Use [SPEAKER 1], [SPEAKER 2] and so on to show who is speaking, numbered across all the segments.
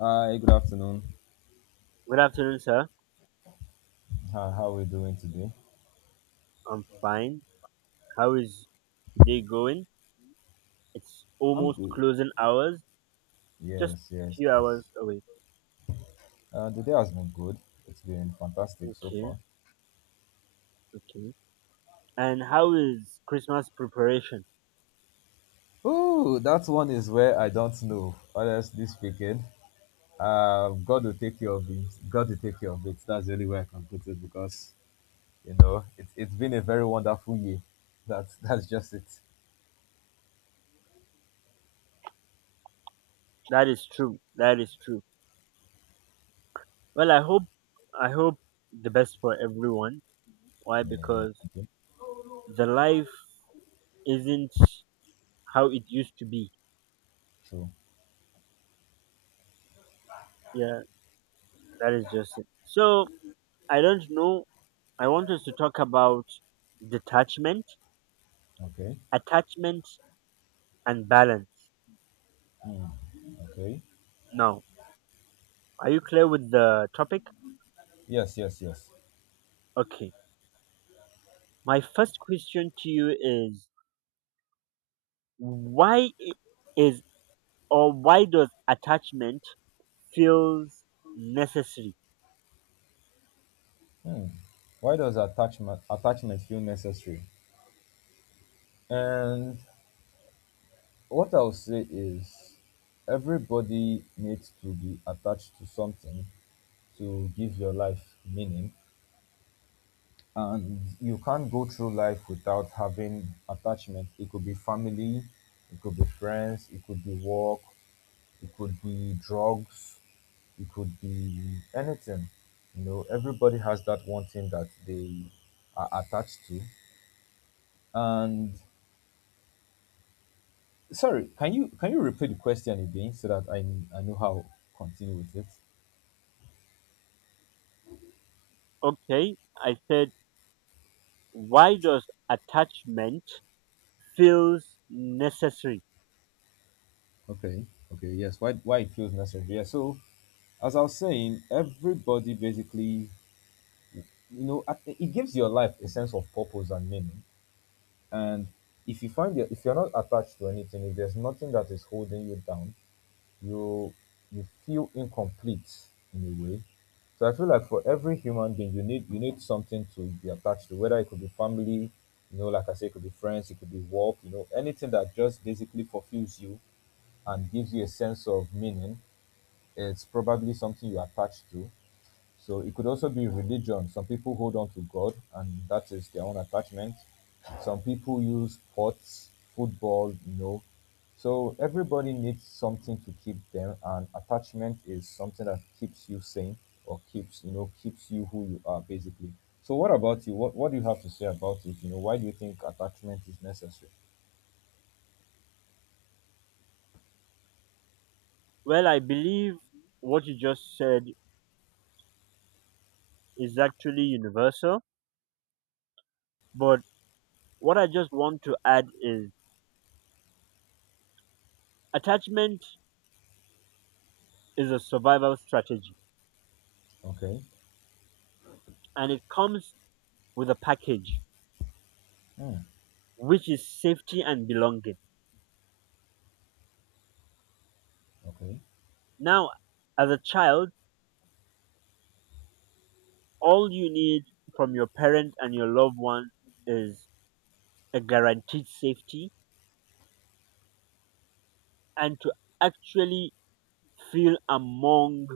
[SPEAKER 1] Hi, good afternoon.
[SPEAKER 2] Good afternoon, sir.
[SPEAKER 1] How are we doing today?
[SPEAKER 2] I'm fine. How is today going? It's
[SPEAKER 1] I'm
[SPEAKER 2] almost
[SPEAKER 1] good.
[SPEAKER 2] closing hours, just
[SPEAKER 1] Yes, yes,
[SPEAKER 2] few
[SPEAKER 1] yes.
[SPEAKER 2] hours away.
[SPEAKER 1] The day has been good. It's been fantastic so
[SPEAKER 2] Okay,
[SPEAKER 1] far.
[SPEAKER 2] okay. And how is Christmas preparation?
[SPEAKER 1] Oh, that one is where I don't know. Honestly speaking, God will take care of it. God will take care of it. That's the only way I can put it because, it's been a very wonderful year. That's just it.
[SPEAKER 2] That is true. That is true. Well, I hope the best for everyone. Why?
[SPEAKER 1] Yeah, yeah.
[SPEAKER 2] Because
[SPEAKER 1] Okay.
[SPEAKER 2] the life isn't how it used to be.
[SPEAKER 1] True.
[SPEAKER 2] Yeah, that is just it. So, I don't know. I want us to talk about detachment,
[SPEAKER 1] Okay.
[SPEAKER 2] attachment and balance.
[SPEAKER 1] Okay.
[SPEAKER 2] Now, are you clear with the topic?
[SPEAKER 1] Yes, yes, yes.
[SPEAKER 2] Okay. My first question to you is why I- is or why does attachment feels necessary?
[SPEAKER 1] Why does attachment feel necessary? And what I'll say is everybody needs to be attached to something to give your life meaning. And you can't go through life without having attachment. It could be family, it could be friends, it could be work, it could be drugs, it could be anything. Everybody has that one thing that they are attached to. And sorry, can you repeat the question again so that I know how to continue with it?
[SPEAKER 2] Okay, I said why does attachment feels necessary?
[SPEAKER 1] Okay. Okay. Yes. Why? Why it feels necessary? Yeah. So, as I was saying, everybody basically, it gives your life a sense of purpose and meaning. And if you're not attached to anything, if there's nothing that is holding you down, you you feel incomplete in a way. So I feel like for every human being, you need something to be attached to. Whether it could be family, like I say, it could be friends, it could be work, anything that just basically fulfills you and gives you a sense of meaning. It's probably something you attach to. So it could also be religion. Some people hold on to God, and that is their own attachment. Some people use sports, football. So everybody needs something to keep them, and attachment is something that keeps you sane or keeps you who you are basically. So what about you? What do you have to say about it? Why do you think attachment is necessary?
[SPEAKER 2] Well, I believe what you just said is actually universal, but what I just want to add is attachment is a survival strategy,
[SPEAKER 1] Okay.
[SPEAKER 2] and it comes with a package
[SPEAKER 1] Mm.
[SPEAKER 2] which is safety and belonging.
[SPEAKER 1] Okay.
[SPEAKER 2] Now, as a child, all you need from your parent and your loved one is a guaranteed safety and to actually feel among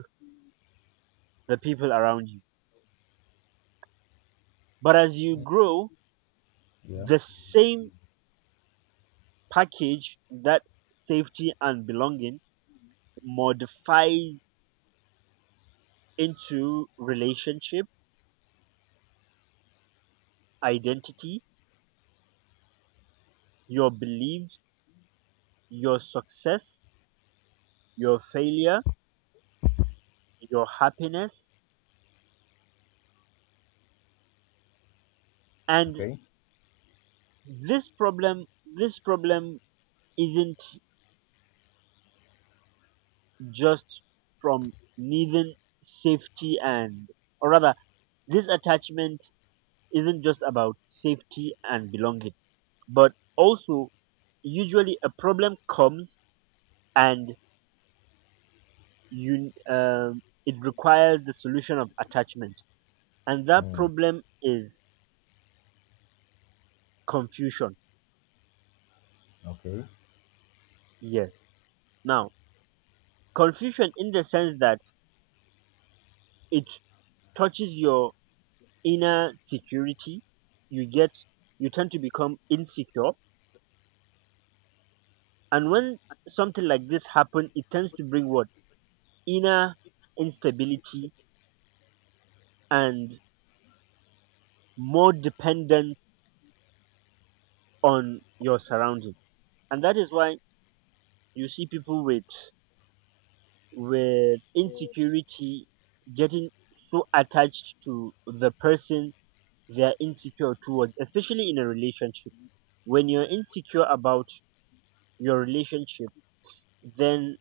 [SPEAKER 2] the people around you. But as you
[SPEAKER 1] Mm.
[SPEAKER 2] grow,
[SPEAKER 1] Yeah.
[SPEAKER 2] the same package, that safety and belonging, modifies into relationship, identity, your beliefs, your success, your failure, your happiness, and
[SPEAKER 1] Okay.
[SPEAKER 2] this problem this problem isn't just from needing safety and, or rather, this attachment isn't just about safety and belonging, but also usually a problem comes and you it requires the solution of attachment, and that
[SPEAKER 1] Mm.
[SPEAKER 2] problem is confusion.
[SPEAKER 1] Okay.
[SPEAKER 2] Yes. Now, confusion in the sense that it touches your inner security. You get you tend to become insecure, and when something like this happen, it tends to bring what? Inner instability and more dependence on your surrounding. And that is why you see people with insecurity getting so attached to the person they are insecure towards, especially in a relationship. When you're insecure about your relationship, then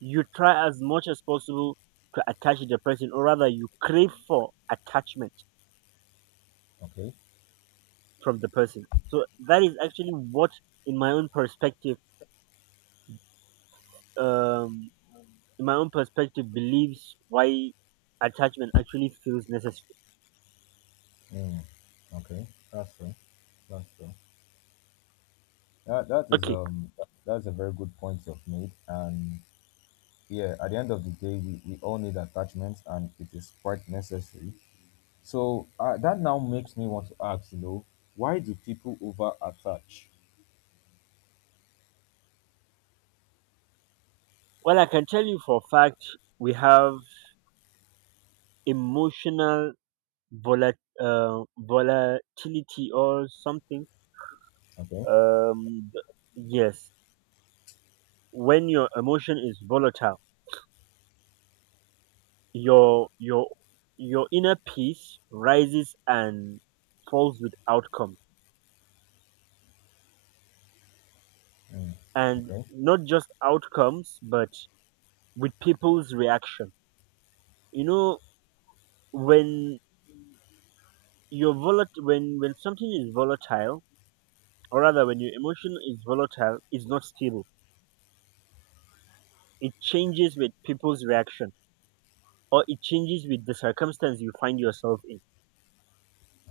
[SPEAKER 2] you try as much as possible to attach the person, or rather, you crave for attachment
[SPEAKER 1] Okay.
[SPEAKER 2] from the person. So that is actually what, in my own perspective, um, in my own perspective, believes why attachment actually feels necessary.
[SPEAKER 1] Mm, okay, that's true. That's true. That that is
[SPEAKER 2] Okay,
[SPEAKER 1] um that's a very good point you've made. And yeah, at the end of the day, we all need attachments, and it is quite necessary. So that now makes me want to ask, why do people over attach?
[SPEAKER 2] well, I can tell you for a fact we have emotional volat- volatility or something.
[SPEAKER 1] Okay.
[SPEAKER 2] Um, th- yes, when your emotion is volatile, Your your your inner peace rises and falls with outcome,
[SPEAKER 1] Mm,
[SPEAKER 2] and
[SPEAKER 1] okay.
[SPEAKER 2] not just outcomes, but with people's reaction. You know, when when something is volatile, or rather, when your emotion is volatile, it's not stable. It changes with people's reaction, or it changes with the circumstance you find yourself in.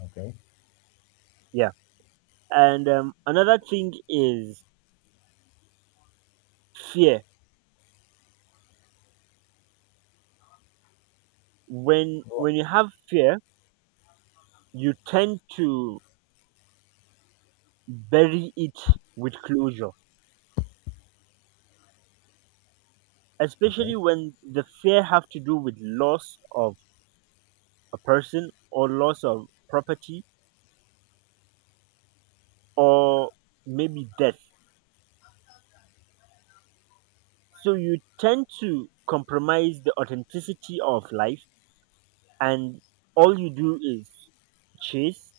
[SPEAKER 1] Okay.
[SPEAKER 2] Yeah, and another thing is fear. When
[SPEAKER 1] Go on.
[SPEAKER 2] when you have fear, you tend to bury it with closure,
[SPEAKER 1] Okay.
[SPEAKER 2] especially when the fear have to do with loss of a person or loss of property or maybe death. So you tend to compromise the authenticity of life, and all you do is chase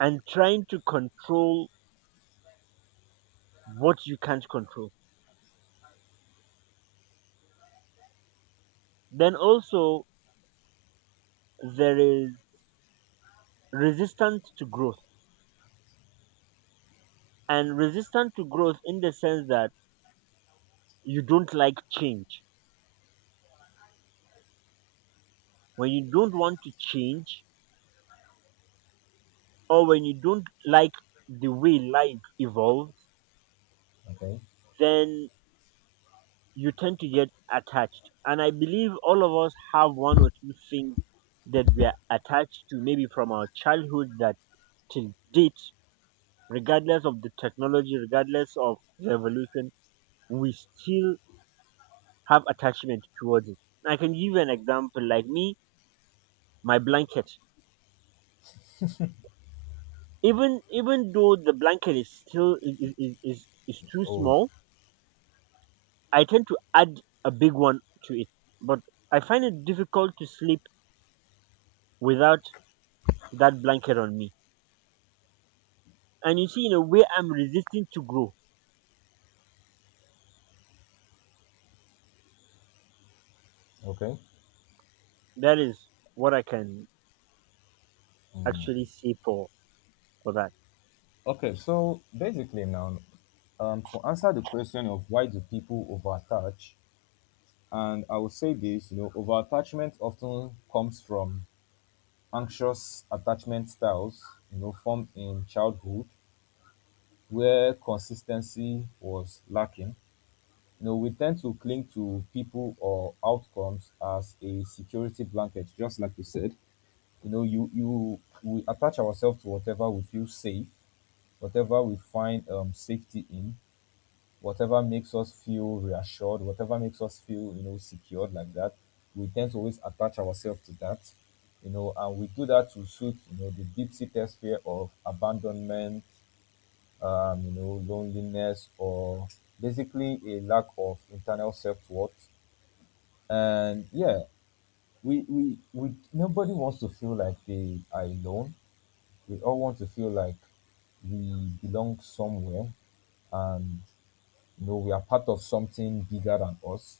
[SPEAKER 2] and trying to control what you can't control. Then also there is resistance to growth, and resistance to growth in the sense that you don't like change. When you don't want to change or when you don't like the way life evolves,
[SPEAKER 1] Okay.
[SPEAKER 2] then you tend to get attached. And I believe all of us have one or two things that we are attached to, maybe from our childhood, that till date, regardless of the technology, regardless of the evolution, we still have attachment towards it. I can give you an example like me, my blanket. Even though the blanket is still is too
[SPEAKER 1] Old.
[SPEAKER 2] small, I tend to add a big one to it, but I find it difficult to sleep without that blanket on me. And you see, in a way, I'm resisting to grow.
[SPEAKER 1] Okay.
[SPEAKER 2] That is what I can actually say for that
[SPEAKER 1] Okay. So basically now, to answer the question of why do people over attach. And I would say this, over attachment often comes from anxious attachment styles, formed in childhood where consistency was lacking. We tend to cling to people or outcomes as a security blanket, just like you said. You know, you We attach ourselves to whatever we feel safe, whatever we find safety in, whatever makes us feel reassured, whatever makes us feel, secured like that, we tend to always attach ourselves to that, and we do that to suit, the deep seated fear of abandonment, loneliness, or basically a lack of internal self worth. And yeah, nobody wants to feel like they are alone. We all want to feel like we belong somewhere and we are part of something bigger than us.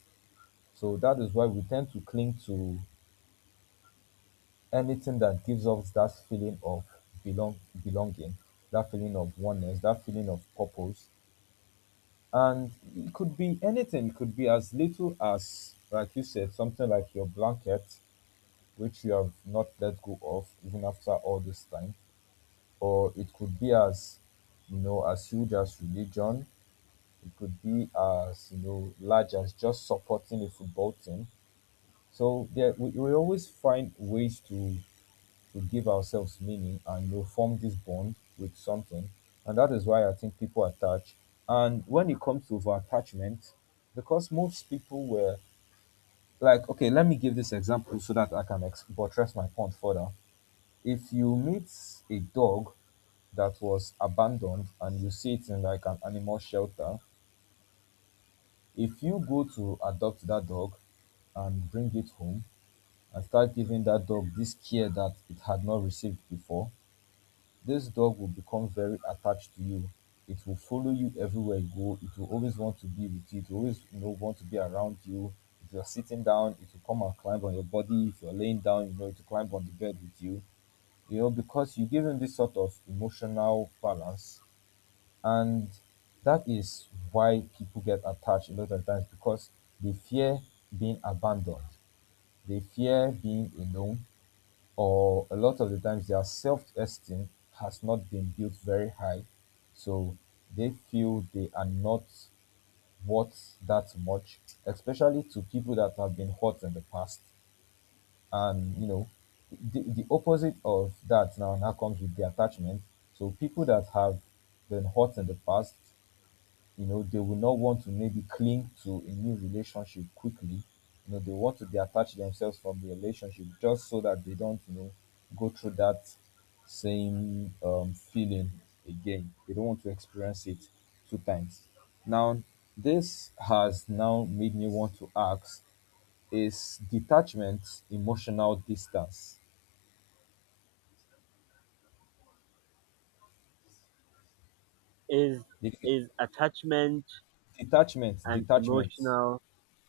[SPEAKER 1] So that is why we tend to cling to anything that gives us that feeling of belong belonging, that feeling of oneness, that feeling of purpose. And it could be anything. It could be as little as, like you said, something like your blanket, which you have not let go of even after all this time. Or it could be as, as huge as religion. It could be as, large as just supporting a football team. So there, we always find ways to we give ourselves meaning, and you form this bond with something. And that is why I think people attach. And when it comes to over attachment, because most people were like, okay, let me give this example so that I can buttress my point further. If you meet a dog that was abandoned and you see it in like an animal shelter, if you go to adopt that dog and bring it home and start giving that dog this care that it had not received before, this dog will become very attached to you. It will follow you everywhere you go. It will always want to be with you. It will always want to be around you. If you're sitting down, it will come and climb on your body. If you're laying down, it will climb on the bed with you. Because you give him this sort of emotional balance. And that is why people get attached a lot of times, because they fear being abandoned, they fear being alone, or a lot of the times their self-esteem has not been built very high, so they feel they are not worth that much, especially to people that have been hurt in the past. And the opposite of that now comes with the attachment. So people that have been hurt in the past, they will not want to maybe cling to a new relationship quickly. They want to detach themselves from the relationship, just so that they don't go through that same feeling again. They don't want to experience it two times. Now, this has now made me want to ask, is detachment emotional distance?
[SPEAKER 2] is
[SPEAKER 1] Det-
[SPEAKER 2] is attachment
[SPEAKER 1] detachment
[SPEAKER 2] and
[SPEAKER 1] detachment
[SPEAKER 2] emotional.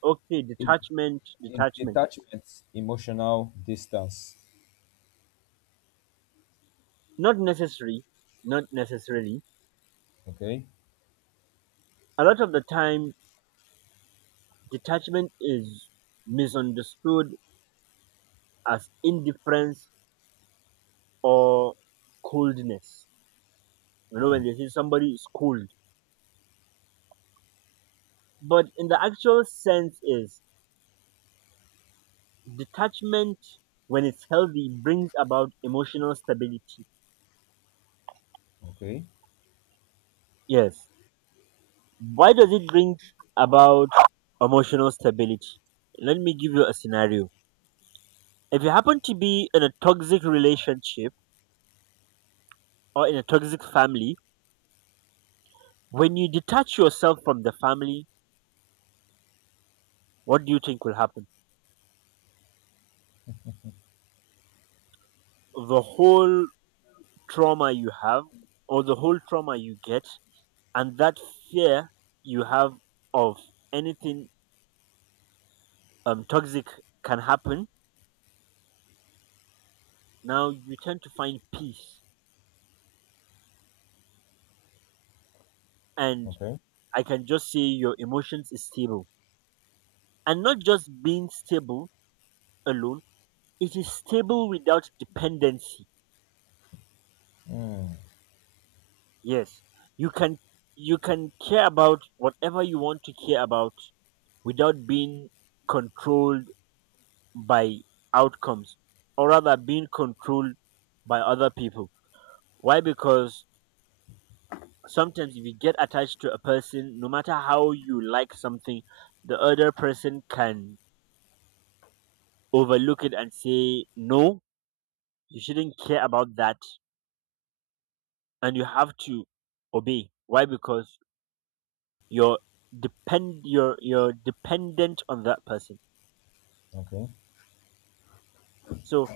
[SPEAKER 2] Okay,
[SPEAKER 1] is,
[SPEAKER 2] detachment,
[SPEAKER 1] is
[SPEAKER 2] detachment.
[SPEAKER 1] detachment emotional distance?
[SPEAKER 2] Not necessary, not necessarily.
[SPEAKER 1] Okay.
[SPEAKER 2] A lot of the time, detachment is misunderstood as indifference or coldness. You know, when
[SPEAKER 1] Hmm.
[SPEAKER 2] they say somebody is cold, but in the actual sense is detachment. When it's healthy, brings about emotional stability.
[SPEAKER 1] Okay,
[SPEAKER 2] Yes. Why does it bring about emotional stability? Let me give you a scenario. If you happen to be in a toxic relationship or in a toxic family, when you detach yourself from the family, what do you think will happen? The whole trauma you have, or the whole trauma you get, and that fear you have of anything toxic can happen. Now you tend to find peace, and
[SPEAKER 1] okay,
[SPEAKER 2] I can just say your emotions is stable, and not just being stable alone, it is stable without dependency.
[SPEAKER 1] mm,
[SPEAKER 2] Yes. You can you can care about whatever you want to care about without being controlled by outcomes, or rather being controlled by other people. Why? Because sometimes if you get attached to a person, no matter how you like something, the other person can overlook it and say, no, you shouldn't care about that, and you have to obey. Why? Because you're you're dependent on that person.
[SPEAKER 1] okay,
[SPEAKER 2] So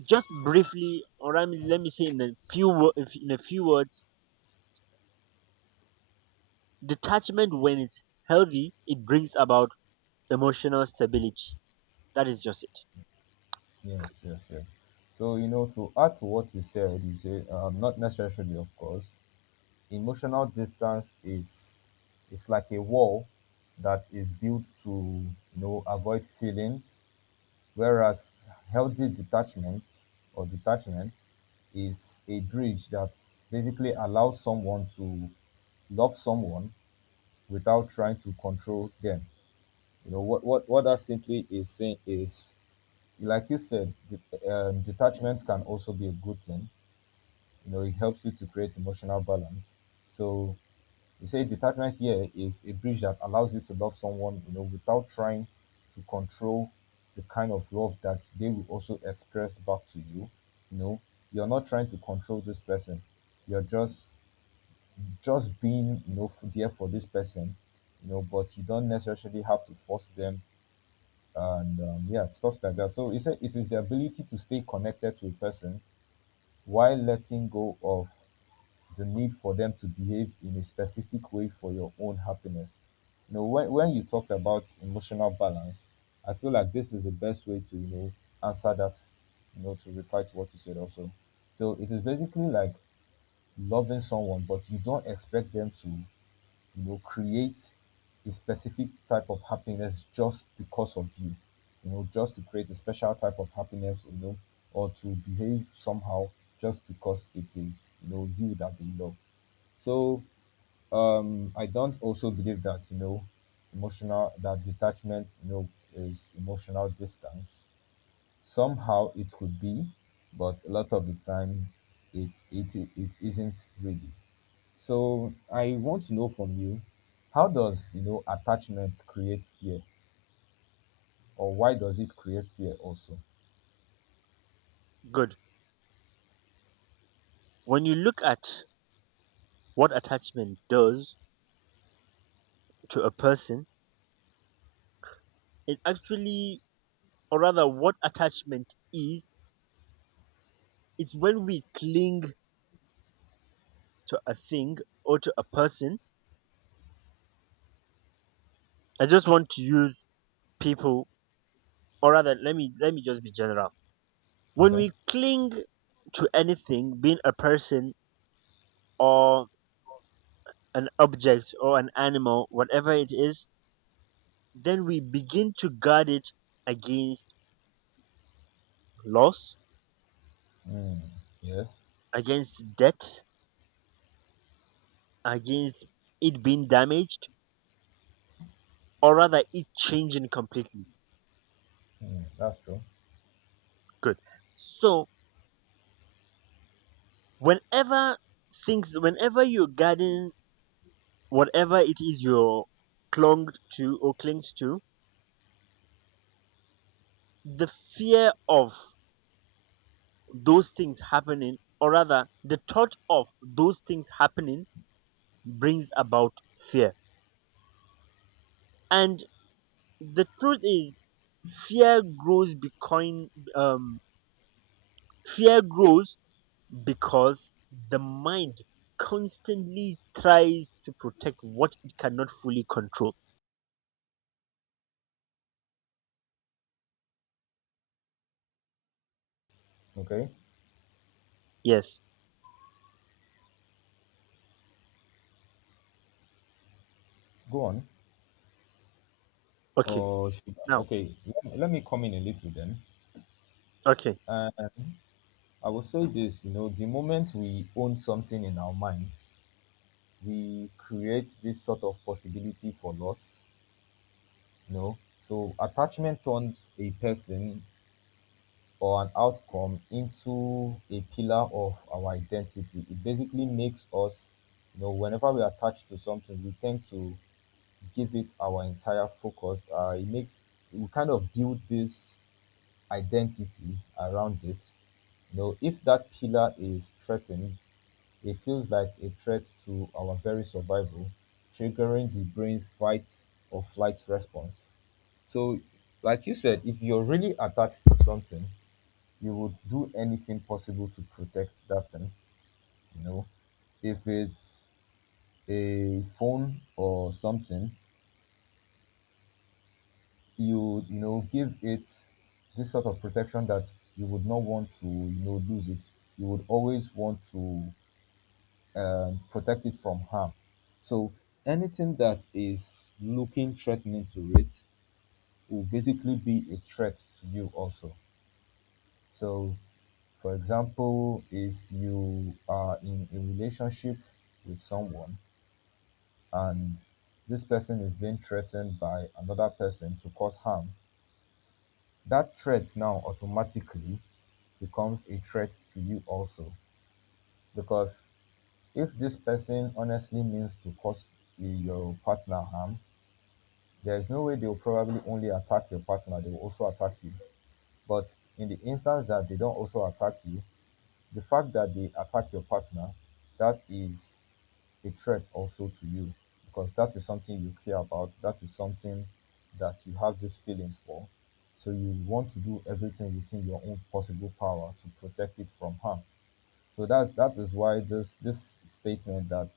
[SPEAKER 2] just briefly, or I mean, let me say in a few in a few words, detachment, when it's healthy, it brings about emotional stability. That is just it.
[SPEAKER 1] yes, yes, yes. So, to add to what you said, you say, not necessarily, of course, emotional distance is it's like a wall that is built to, avoid feelings, whereas healthy detachment or detachment is a bridge that basically allows someone to love someone without trying to control them. You know what that simply is saying is, like you said, detachment can also be a good thing. It helps you to create emotional balance. So you say detachment here is a bridge that allows you to love someone, without trying to control the kind of love that they will also express back to you. You know, you're not trying to control this person. You're just being, there for this person. But you don't necessarily have to force them and yeah, stuff like that. So it is the ability to stay connected to a person while letting go of the need for them to behave in a specific way for your own happiness. When you talk about emotional balance, I feel like this is the best way to, answer that, to reply to what you said also. So it is basically like loving someone, but you don't expect them to create a specific type of happiness just because of you, just to create a special type of happiness, or to behave somehow just because it is, you that they love. So I don't also believe that, that detachment, is emotional distance. Somehow it could be, but a lot of the time it isn't really. So I want to know from you, how does attachment create fear, or why does it create fear also?
[SPEAKER 2] Good. When you look at what attachment does to a person, it actually, or rather, what attachment is, it's when we cling to a thing or to a person. I just want to use people, or rather, let me just be general. When
[SPEAKER 1] Okay.
[SPEAKER 2] we cling to anything, being a person or an object or an animal, whatever it is, then we begin to guard it against loss,
[SPEAKER 1] Mm. Yes.
[SPEAKER 2] against death, against it being damaged, or rather it changing completely.
[SPEAKER 1] Mm. That's true.
[SPEAKER 2] Good. So whenever whenever you're guarding whatever it is you're clung to or clings to, the fear of those things happening, or rather the thought of those things happening, brings about fear. And the truth is, fear grows becoming um fear grows because the mind constantly tries to protect what it cannot fully control.
[SPEAKER 1] Okay,
[SPEAKER 2] Yes.
[SPEAKER 1] go on.
[SPEAKER 2] Okay.
[SPEAKER 1] Or should
[SPEAKER 2] Now,
[SPEAKER 1] Okay, let me come in a little then.
[SPEAKER 2] okay.
[SPEAKER 1] Uh, I will say this, the moment we own something in our minds, we create this sort of possibility for loss, you know. So attachment turns a person or an outcome into a pillar of our identity. It basically makes us, whenever we attach to something, we tend to give it our entire focus. It makes We kind of build this identity around it. If that pillar is threatened, it feels like a threat to our very survival, triggering the brain's fight or flight response. So, like you said, if you're really attached to something, you would do anything possible to protect that thing. You know, if it's a phone or something, you know give it this sort of protection that you would not want to lose it. You would always want to protect it from harm. So anything that is looking threatening to it will basically be a threat to you also. So, for example, if you are in a relationship with someone and this person is being threatened by another person to cause harm, that threat now automatically becomes a threat to you also. Because if this person honestly means to cause your partner harm, there is no way they'll probably only attack your partner, they will also attack you. But in the instance that they don't also attack you, the fact that they attack your partner, that is a threat also to you because that is something you care about. That is something that you have these feelings for. So you want to do everything within your own possible power to protect it from harm. So that is why this statement that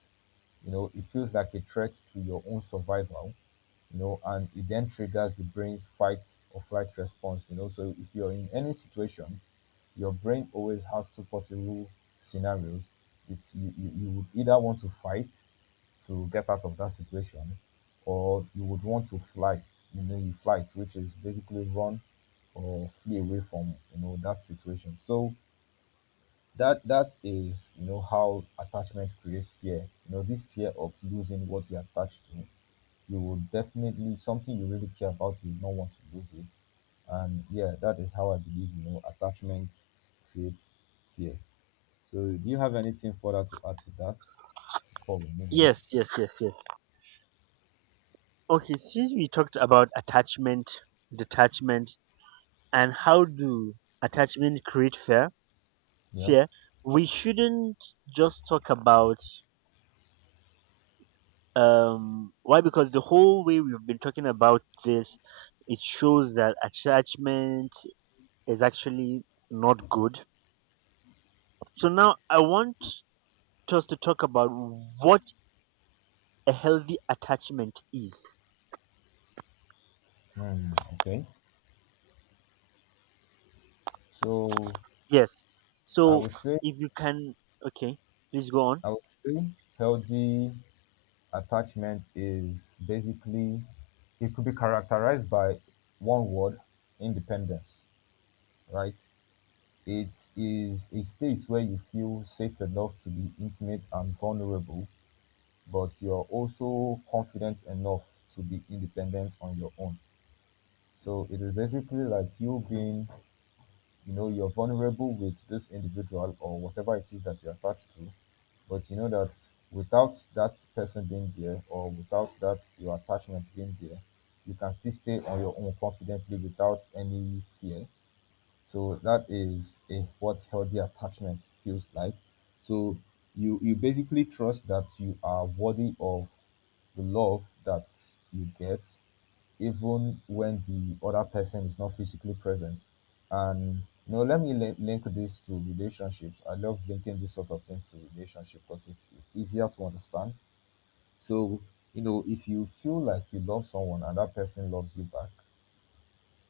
[SPEAKER 1] it feels like a threat to your own survival, and it then triggers the brain's fight or flight response. You know, so if you're in any situation, your brain always has two possible scenarios. You would either want to fight to get out of that situation, or you would want to fly, you know, you flight, which is basically run or flee away from that situation. So that is how attachment creates fear. This fear of losing what you attach to, you will definitely, something you really care about, you will not want to lose it. And yeah, that is how I believe attachment creates fear. So do you have anything further to add to that before we move on?
[SPEAKER 2] Yes, yes, yes, yes. Okay, since we talked about attachment, detachment, and how do attachment create fear,
[SPEAKER 1] Yeah.
[SPEAKER 2] fear, we shouldn't just talk about why, because the whole way we've been talking about this, it shows that attachment is actually not good. So now I want us to talk about what a healthy attachment is.
[SPEAKER 1] Hmm. Okay, so
[SPEAKER 2] Yes.
[SPEAKER 1] i
[SPEAKER 2] So
[SPEAKER 1] would say
[SPEAKER 2] if you can, okay, please go on.
[SPEAKER 1] I would say healthy attachment is basically, it could be characterized by one word: independence, right? It is a state where you feel safe enough to be intimate and vulnerable, but you're also confident enough to be independent on your own. So it is basically like you being, you're vulnerable with this individual or whatever it is that you're attached to, but you know that without that person being there or without that your attachment being there, you can still stay on your own confidently without any fear. So that is a, what healthy attachment feels like. So you basically trust that you are worthy of the love that you get, even when the other person is not physically present. And you know, let me link this to relationships. I love linking this sort of things to relationship because it's easier to understand. So you know, if you feel like you love someone and that person loves you back,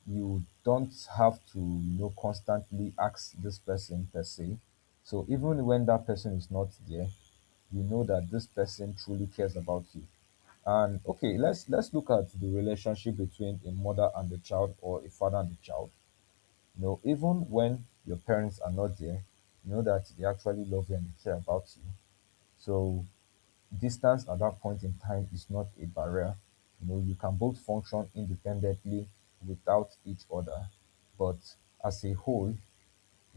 [SPEAKER 1] you don't have to constantly ask this person per se. So even when that person is not there, you know that this person truly cares about you. And okay, let's look at the relationship between a mother and a child or a father and a child. You know, even when your parents are not there, you know that they actually love you and they care about you. So distance at that point in time is not a barrier. You know, you can both function independently without each other, but as a whole,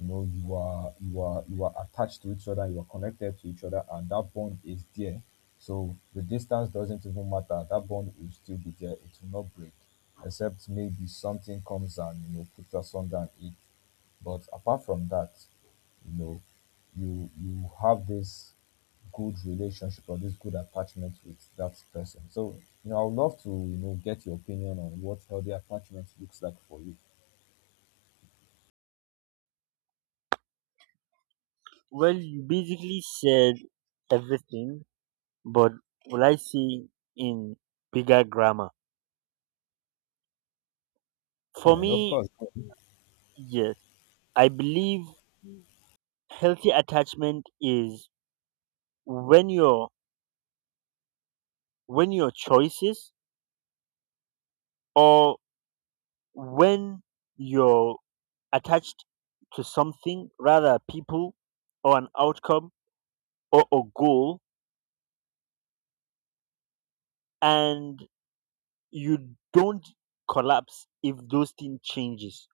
[SPEAKER 1] you know, you are attached to each other, you are connected to each other, and that bond is there. So the distance doesn't even matter. That bond will still be there. It will not break, except maybe something comes and puts asunder and it. But apart from that, you know, you have this good relationship or this good attachment with that person. So, I would love to, get your opinion on what healthy attachment looks like for you.
[SPEAKER 2] Well, you basically said everything, but will I say in bigger grammar? For
[SPEAKER 1] Yeah, of
[SPEAKER 2] me,
[SPEAKER 1] course.
[SPEAKER 2] yes. I believe healthy attachment is when your when your choices, or when your attached to something, rather people or an outcome or a goal, and you don't collapse if those things changes.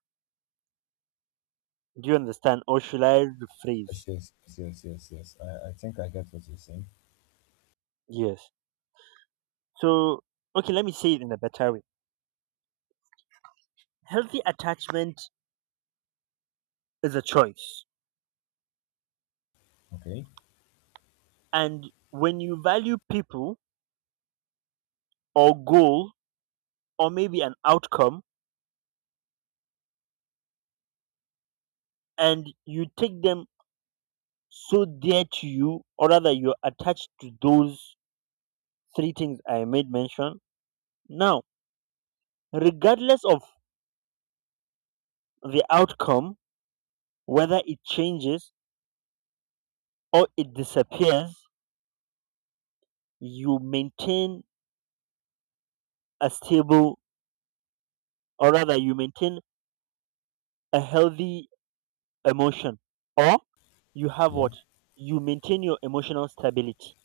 [SPEAKER 2] Do you understand? Or should I rephrase?
[SPEAKER 1] Yes, yes, yes, yes, yes, yes. I think I get what you're saying.
[SPEAKER 2] Yes. So, okay, let me say it in a better way. Healthy attachment is a choice.
[SPEAKER 1] Okay.
[SPEAKER 2] And when you value people or goal or maybe an outcome, and you take them so dear to you, or rather you're attached to those three things I made mention. Now, regardless of the outcome, whether it changes or it disappears, you maintain a stable, or rather, you maintain a healthy emotion, or you have
[SPEAKER 1] Yeah.
[SPEAKER 2] what? You maintain your emotional stability.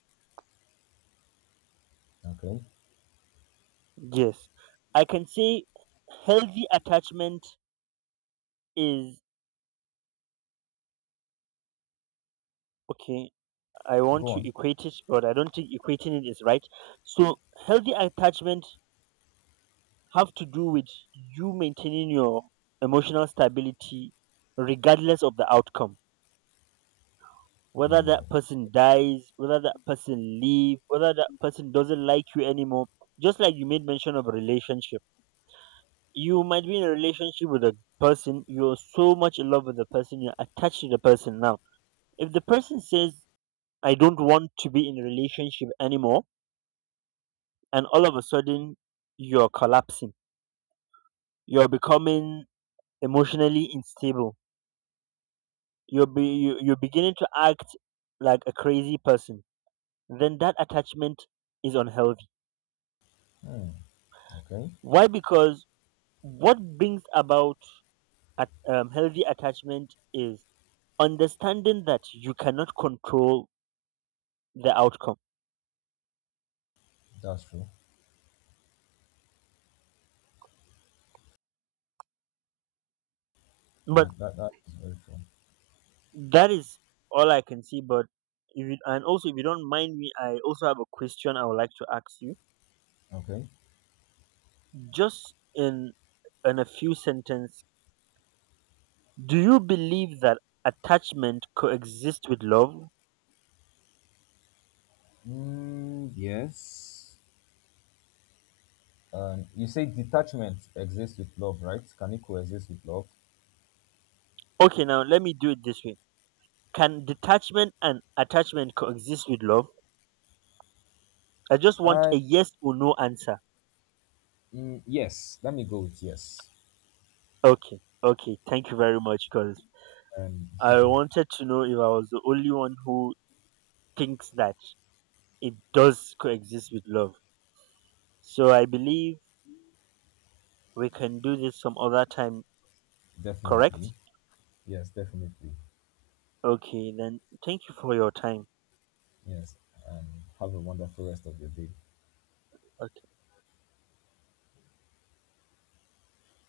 [SPEAKER 1] Okay.
[SPEAKER 2] Yes. I can say healthy attachment is, okay, I want
[SPEAKER 1] Go
[SPEAKER 2] to
[SPEAKER 1] on.
[SPEAKER 2] equate it, but I don't think equating it is right. So, healthy attachment have to do with you maintaining your emotional stability regardless of the outcome, whether that
[SPEAKER 1] Oh.
[SPEAKER 2] person dies, whether that person leave, whether that person doesn't like you anymore. Just like you made mention of relationship, you might be in a relationship with a person you're so much in love with, the person you're attached to the person. Now if the person says, I don't want to be in a relationship anymore, and all of a sudden you're collapsing, you're becoming emotionally unstable, you're beginning to act like a crazy person, then that attachment is unhealthy.
[SPEAKER 1] Hmm. Okay.
[SPEAKER 2] Why? Because what brings about healthy attachment is understanding that you cannot control the outcome.
[SPEAKER 1] That's true.
[SPEAKER 2] But
[SPEAKER 1] That is very true.
[SPEAKER 2] that is all I can see. But if you, and also, if you don't mind me, I also have a question I would like to ask you.
[SPEAKER 1] Okay.
[SPEAKER 2] Just in a few sentences, do you believe that attachment coexists with love?
[SPEAKER 1] Mm, yes. You say detachment exists with love, right? Can it coexist with love?
[SPEAKER 2] Okay, now let me do it this way. Can detachment and attachment coexist with love? I just want
[SPEAKER 1] I,
[SPEAKER 2] a yes or no answer.
[SPEAKER 1] yes. Let me go with yes.
[SPEAKER 2] Okay, okay. Thank you very much, because
[SPEAKER 1] Um,
[SPEAKER 2] I wanted to know if I was the only one who thinks that it does coexist with love. So I believe we can do this some other time, correct?
[SPEAKER 1] definitely. Yes, definitely.
[SPEAKER 2] Okay, then thank you for your time.
[SPEAKER 1] Yes. And have a wonderful rest of your day.